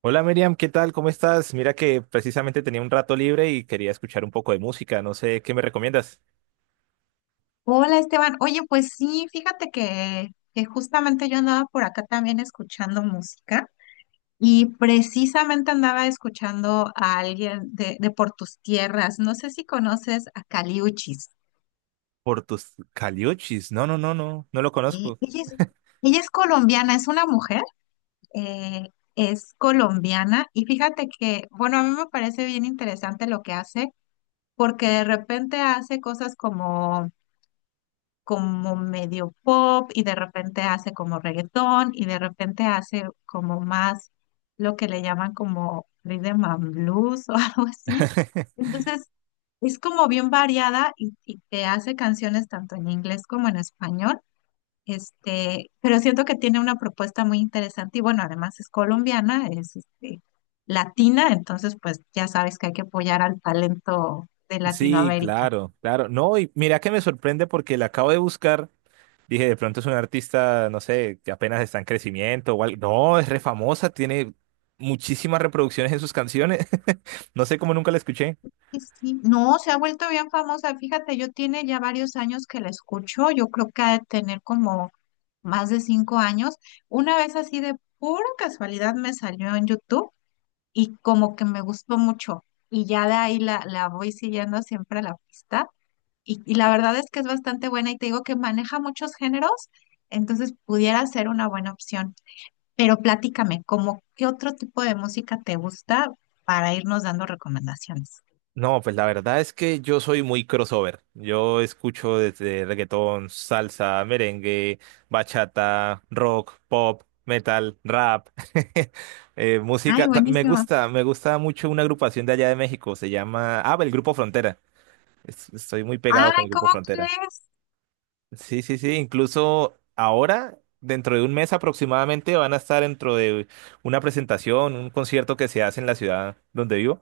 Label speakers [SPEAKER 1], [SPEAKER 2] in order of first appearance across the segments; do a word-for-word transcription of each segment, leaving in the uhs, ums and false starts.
[SPEAKER 1] Hola Miriam, ¿qué tal? ¿Cómo estás? Mira que precisamente tenía un rato libre y quería escuchar un poco de música. No sé, ¿qué me recomiendas?
[SPEAKER 2] Hola Esteban, oye, pues sí, fíjate que, que justamente yo andaba por acá también escuchando música y precisamente andaba escuchando a alguien de, de Por tus tierras, no sé si conoces a Caliuchis.
[SPEAKER 1] Por tus caliuchis. No, no, no, no, no lo
[SPEAKER 2] Y
[SPEAKER 1] conozco.
[SPEAKER 2] Ella es, ella es colombiana, es una mujer, eh, es colombiana y fíjate que, bueno, a mí me parece bien interesante lo que hace porque de repente hace cosas como como medio pop y de repente hace como reggaetón y de repente hace como más lo que le llaman como rhythm and blues o algo así. Entonces, es como bien variada y, y te hace canciones tanto en inglés como en español. Este, pero siento que tiene una propuesta muy interesante y bueno, además es colombiana, es este, latina, entonces pues ya sabes que hay que apoyar al talento de
[SPEAKER 1] Sí,
[SPEAKER 2] Latinoamérica.
[SPEAKER 1] claro, claro. No, y mira que me sorprende porque la acabo de buscar. Dije, de pronto es un artista, no sé, que apenas está en crecimiento o algo. No, es re famosa, tiene muchísimas reproducciones en sus canciones. No sé cómo nunca la escuché.
[SPEAKER 2] Sí, sí. No, se ha vuelto bien famosa. Fíjate, yo tiene ya varios años que la escucho. Yo creo que ha de tener como más de cinco años. Una vez así de pura casualidad me salió en YouTube y como que me gustó mucho. Y ya de ahí la, la voy siguiendo siempre la pista. Y, y la verdad es que es bastante buena y te digo que maneja muchos géneros, entonces pudiera ser una buena opción. Pero platícame, ¿cómo qué otro tipo de música te gusta para irnos dando recomendaciones?
[SPEAKER 1] No, pues la verdad es que yo soy muy crossover. Yo escucho desde reggaetón, salsa, merengue, bachata, rock, pop, metal, rap, eh,
[SPEAKER 2] Ay,
[SPEAKER 1] música. ta- Me
[SPEAKER 2] buenísimo.
[SPEAKER 1] gusta, me gusta mucho una agrupación de allá de México. Se llama, ah, el Grupo Frontera. Es- Estoy muy pegado con
[SPEAKER 2] Ay,
[SPEAKER 1] el Grupo
[SPEAKER 2] ¿cómo
[SPEAKER 1] Frontera.
[SPEAKER 2] crees?
[SPEAKER 1] Sí, sí, sí. Incluso ahora, dentro de un mes aproximadamente, van a estar dentro de una presentación, un concierto que se hace en la ciudad donde vivo.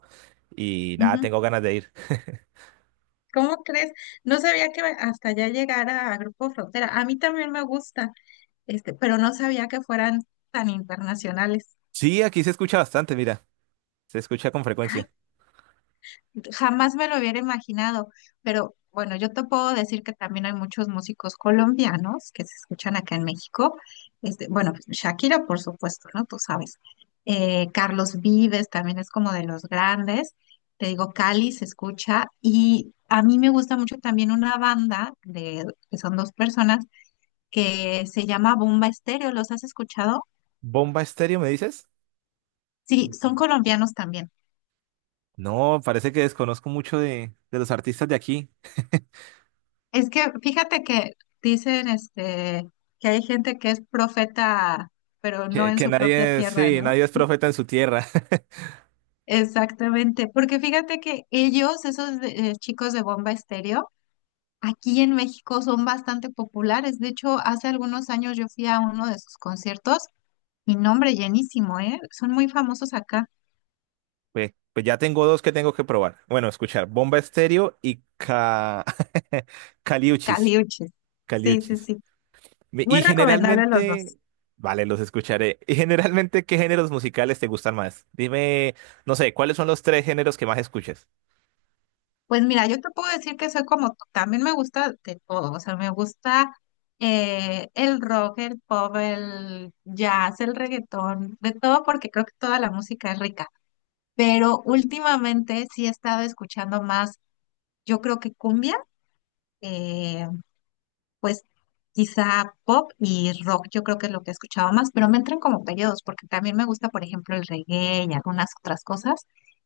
[SPEAKER 1] Y nada,
[SPEAKER 2] Ujú,
[SPEAKER 1] tengo ganas de ir.
[SPEAKER 2] ¿cómo crees? No sabía que hasta allá llegara a Grupo Frontera. A mí también me gusta, este, pero no sabía que fueran tan internacionales.
[SPEAKER 1] Sí, aquí se escucha bastante, mira, se escucha con
[SPEAKER 2] Ay,
[SPEAKER 1] frecuencia.
[SPEAKER 2] jamás me lo hubiera imaginado, pero bueno, yo te puedo decir que también hay muchos músicos colombianos que se escuchan acá en México. Este, bueno, pues, Shakira, por supuesto, ¿no? Tú sabes. Eh, Carlos Vives también es como de los grandes. Te digo, Cali se escucha. Y a mí me gusta mucho también una banda de, que son dos personas que se llama Bomba Estéreo. ¿Los has escuchado?
[SPEAKER 1] ¿Bomba estéreo, me dices?
[SPEAKER 2] Sí, son colombianos también.
[SPEAKER 1] No, parece que desconozco mucho de, de los artistas de aquí.
[SPEAKER 2] Es que fíjate que dicen este que hay gente que es profeta, pero no
[SPEAKER 1] Que,
[SPEAKER 2] en
[SPEAKER 1] que
[SPEAKER 2] su propia
[SPEAKER 1] nadie,
[SPEAKER 2] tierra,
[SPEAKER 1] sí,
[SPEAKER 2] ¿no?
[SPEAKER 1] nadie es profeta en su tierra.
[SPEAKER 2] Exactamente, porque fíjate que ellos, esos de- eh, chicos de Bomba Estéreo, aquí en México son bastante populares. De hecho, hace algunos años yo fui a uno de sus conciertos y nombre llenísimo, ¿eh? Son muy famosos acá.
[SPEAKER 1] Pues, pues ya tengo dos que tengo que probar. Bueno, escuchar, Bomba Estéreo y Ca... Caliuchis,
[SPEAKER 2] Caliuches. Sí, sí,
[SPEAKER 1] Caliuchis.
[SPEAKER 2] sí.
[SPEAKER 1] Mi-
[SPEAKER 2] Muy
[SPEAKER 1] Y
[SPEAKER 2] recomendable los
[SPEAKER 1] generalmente,
[SPEAKER 2] dos.
[SPEAKER 1] vale, los escucharé. Y generalmente, ¿qué géneros musicales te gustan más? Dime, no sé, ¿cuáles son los tres géneros que más escuchas?
[SPEAKER 2] Pues mira, yo te puedo decir que soy como tú, también me gusta de todo, o sea, me gusta eh, el rock, el pop, el jazz, el reggaetón, de todo porque creo que toda la música es rica, pero últimamente sí he estado escuchando más, yo creo que cumbia, eh, pues quizá pop y rock, yo creo que es lo que he escuchado más, pero me entran como periodos porque también me gusta, por ejemplo, el reggae y algunas otras cosas.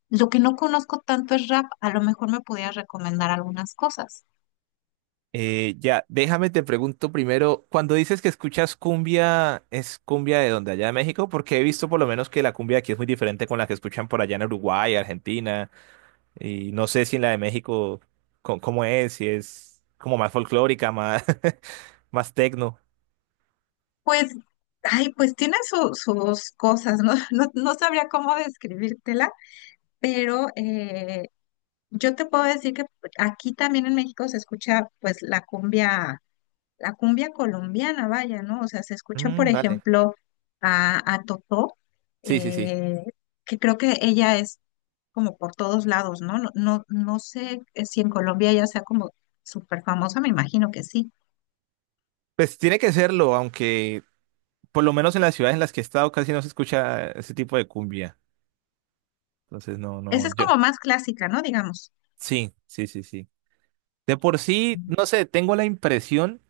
[SPEAKER 2] Lo que no conozco tanto es rap, a lo mejor me pudieras recomendar algunas cosas.
[SPEAKER 1] Eh, ya, déjame te pregunto primero, cuando dices que escuchas cumbia, ¿es cumbia de donde allá de México? Porque he visto por lo menos que la cumbia aquí es muy diferente con la que escuchan por allá en Uruguay, Argentina, y no sé si en la de México, co- ¿cómo es? Si es como más folclórica, más, más tecno.
[SPEAKER 2] Pues, ay, pues tiene su- sus cosas, ¿no? No, no sabría cómo describírtela, pero eh, yo te puedo decir que aquí también en México se escucha pues la cumbia, la cumbia colombiana, vaya, ¿no? O sea, se escucha, por
[SPEAKER 1] Mm, vale.
[SPEAKER 2] ejemplo, a, a Totó,
[SPEAKER 1] Sí, sí, sí.
[SPEAKER 2] eh, que creo que ella es como por todos lados, ¿no? No, no, no sé eh, si en Colombia ella sea como súper famosa, me imagino que sí.
[SPEAKER 1] Pues tiene que serlo, aunque por lo menos en las ciudades en las que he estado casi no se escucha ese tipo de cumbia. Entonces, no,
[SPEAKER 2] Esa
[SPEAKER 1] no,
[SPEAKER 2] es
[SPEAKER 1] yo.
[SPEAKER 2] como más clásica, ¿no? Digamos.
[SPEAKER 1] Sí, sí, sí, sí. De por sí, no sé, tengo la impresión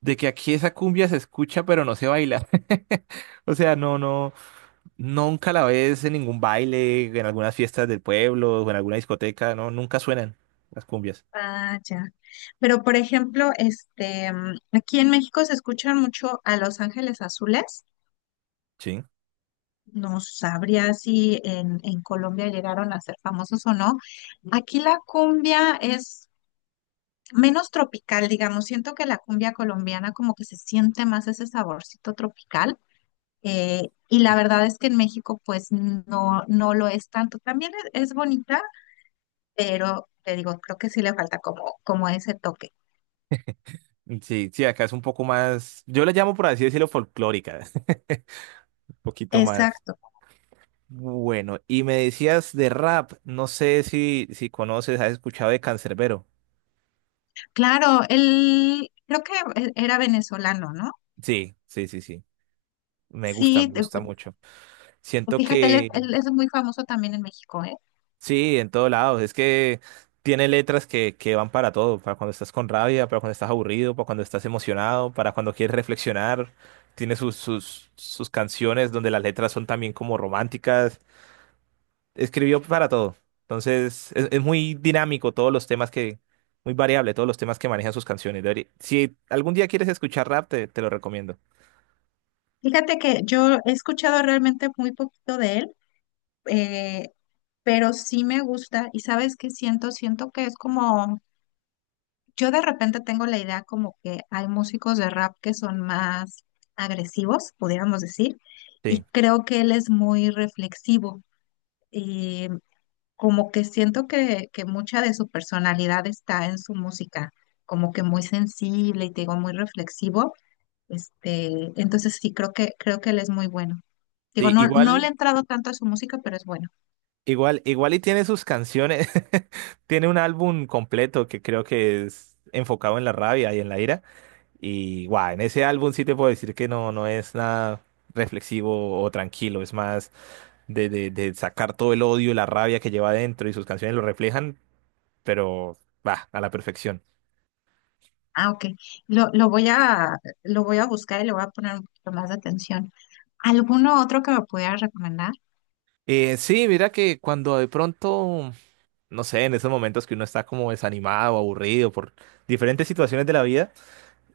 [SPEAKER 1] de que aquí esa cumbia se escucha pero no se baila. O sea, no, no, nunca la ves en ningún baile, en algunas fiestas del pueblo o en alguna discoteca, no, nunca suenan las cumbias.
[SPEAKER 2] Ah, ya. Pero por ejemplo, este, mm, aquí en México se escuchan mucho a Los Ángeles Azules.
[SPEAKER 1] Sí.
[SPEAKER 2] No sabría si en, en Colombia llegaron a ser famosos o no. Aquí la cumbia es menos tropical, digamos. Siento que la cumbia colombiana como que se siente más ese saborcito tropical. eh, y la verdad es que en México pues no, no lo es tanto. También es, es bonita, pero te digo, creo que sí le falta como, como ese toque.
[SPEAKER 1] Mm, sí, sí, acá es un poco más, yo la llamo por así decirlo folclórica, un poquito más.
[SPEAKER 2] Exacto.
[SPEAKER 1] Bueno, y me decías de rap, no sé si, si conoces, has escuchado de Canserbero.
[SPEAKER 2] Claro, él creo que e- era venezolano, ¿no?
[SPEAKER 1] Sí, sí, sí, sí. Me gusta,
[SPEAKER 2] Sí,
[SPEAKER 1] me
[SPEAKER 2] te-
[SPEAKER 1] gusta
[SPEAKER 2] pues,
[SPEAKER 1] mucho.
[SPEAKER 2] pues
[SPEAKER 1] Siento
[SPEAKER 2] fíjate, él es,
[SPEAKER 1] que
[SPEAKER 2] él es muy famoso también en México, ¿eh?
[SPEAKER 1] sí, en todos lados. Es que tiene letras que, que van para todo, para cuando estás con rabia, para cuando estás aburrido, para cuando estás emocionado, para cuando quieres reflexionar. Tiene sus, sus, sus canciones donde las letras son también como románticas. Escribió para todo. Entonces, es, es muy dinámico todos los temas que, muy variable todos los temas que manejan sus canciones. Deberí- si algún día quieres escuchar rap, te, te lo recomiendo.
[SPEAKER 2] Fíjate que yo he escuchado realmente muy poquito de él, eh, pero sí me gusta y sabes qué siento, siento que es como, yo de repente tengo la idea como que hay músicos de rap que son más agresivos, pudiéramos decir,
[SPEAKER 1] Sí.
[SPEAKER 2] y creo que él es muy reflexivo. Como que siento que, que mucha de su personalidad está en su música, como que muy sensible y te digo, muy reflexivo. Este, entonces sí, creo que, creo que él es muy bueno. Digo,
[SPEAKER 1] Sí,
[SPEAKER 2] no, no le he
[SPEAKER 1] igual.
[SPEAKER 2] entrado tanto a su música, pero es bueno.
[SPEAKER 1] Igual, igual y tiene sus canciones. Tiene un álbum completo que creo que es enfocado en la rabia y en la ira. Y guau, en ese álbum sí te puedo decir que no, no es nada reflexivo o tranquilo, es más de, de, de sacar todo el odio y la rabia que lleva adentro y sus canciones lo reflejan, pero va, a la perfección.
[SPEAKER 2] Ah, ok. Lo, lo voy a, lo voy a buscar y le voy a poner un poquito más de atención. ¿Alguno otro que me pudiera recomendar?
[SPEAKER 1] Eh, sí, mira que cuando de pronto, no sé, en esos momentos que uno está como desanimado, aburrido por diferentes situaciones de la vida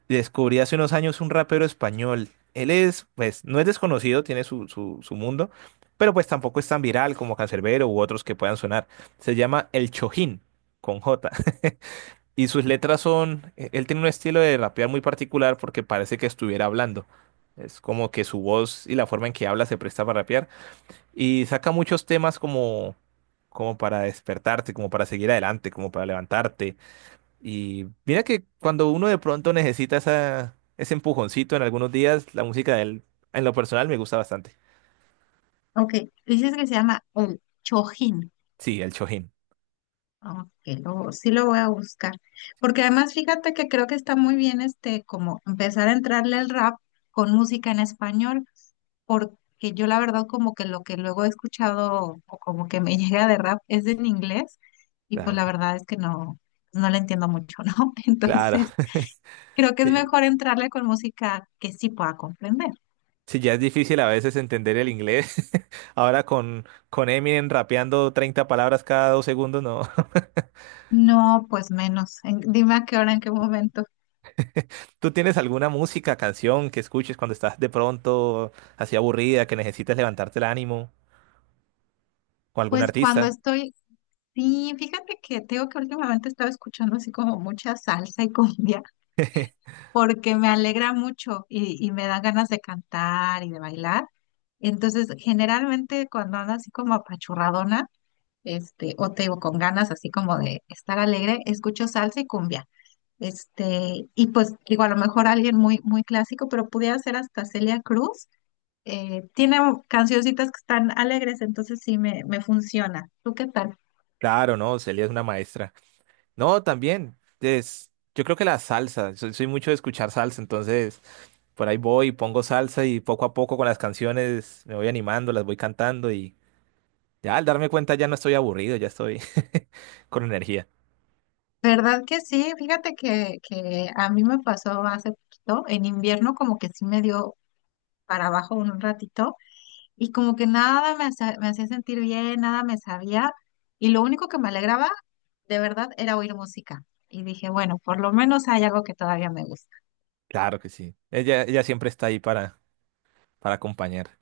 [SPEAKER 1] descubrí hace unos años un rapero español. Él es, pues, no es desconocido, tiene su, su, su mundo, pero pues tampoco es tan viral como Canserbero u otros que puedan sonar. Se llama El Chojín, con J. Y sus letras son, e- él tiene un estilo de rapear muy particular porque parece que estuviera hablando. Es como que su voz y la forma en que habla se presta para rapear. Y saca muchos temas como, como para despertarte, como para seguir adelante, como para levantarte. Y mira que cuando uno de pronto necesita esa, ese empujoncito en algunos días, la música de él, en lo personal, me gusta bastante.
[SPEAKER 2] Ok, dices que se llama El Chojín.
[SPEAKER 1] Sí, el chojin.
[SPEAKER 2] Ok, lo- sí lo voy a buscar. Porque además fíjate que creo que está muy bien este como empezar a entrarle al rap con música en español, porque yo la verdad como que lo que luego he escuchado o como que me llega de rap es en inglés y pues
[SPEAKER 1] Claro,
[SPEAKER 2] la verdad es que no, no le entiendo mucho, ¿no?
[SPEAKER 1] claro.
[SPEAKER 2] Entonces creo que es
[SPEAKER 1] Si
[SPEAKER 2] mejor entrarle con música que sí pueda comprender.
[SPEAKER 1] sí, ya es difícil a veces entender el inglés. Ahora con, con Eminem rapeando treinta palabras cada dos segundos, no.
[SPEAKER 2] No, pues menos. En- dime a qué hora, en qué momento.
[SPEAKER 1] ¿Tú tienes alguna música, canción que escuches cuando estás de pronto así aburrida, que necesitas levantarte el ánimo? ¿O algún
[SPEAKER 2] Pues
[SPEAKER 1] artista?
[SPEAKER 2] cuando estoy, sí, fíjate que tengo que últimamente he estado escuchando así como mucha salsa y cumbia, porque me alegra mucho y, y me dan ganas de cantar y de bailar. Entonces, generalmente cuando ando así como apachurradona, este, o te digo con ganas así como de estar alegre, escucho salsa y cumbia. Este, y pues digo, a lo mejor alguien muy, muy clásico, pero pudiera ser hasta Celia Cruz. Eh, tiene cancioncitas que están alegres, entonces sí me, me funciona. ¿Tú qué tal?
[SPEAKER 1] Claro, no, Celia es una maestra. No, también. Es, yo creo que la salsa. Soy, soy mucho de escuchar salsa, entonces por ahí voy, pongo salsa y poco a poco con las canciones me voy animando, las voy cantando y ya al darme cuenta ya no estoy aburrido, ya estoy con energía.
[SPEAKER 2] ¿Verdad que sí? Fíjate que, que a mí me pasó hace poquito, en invierno como que sí me dio para abajo un ratito y como que nada me hacía, me hacía sentir bien, nada me sabía y lo único que me alegraba de verdad era oír música. Y dije, bueno, por lo menos hay algo que todavía me gusta.
[SPEAKER 1] Claro que sí. Ella, ella siempre está ahí para, para acompañar.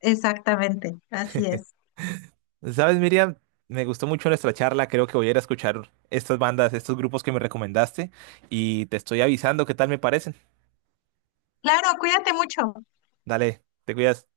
[SPEAKER 2] Exactamente, así es.
[SPEAKER 1] ¿Sabes, Miriam? Me gustó mucho nuestra charla. Creo que voy a ir a escuchar estas bandas, estos grupos que me recomendaste y te estoy avisando qué tal me parecen.
[SPEAKER 2] Claro, cuídate mucho.
[SPEAKER 1] Dale, te cuidas.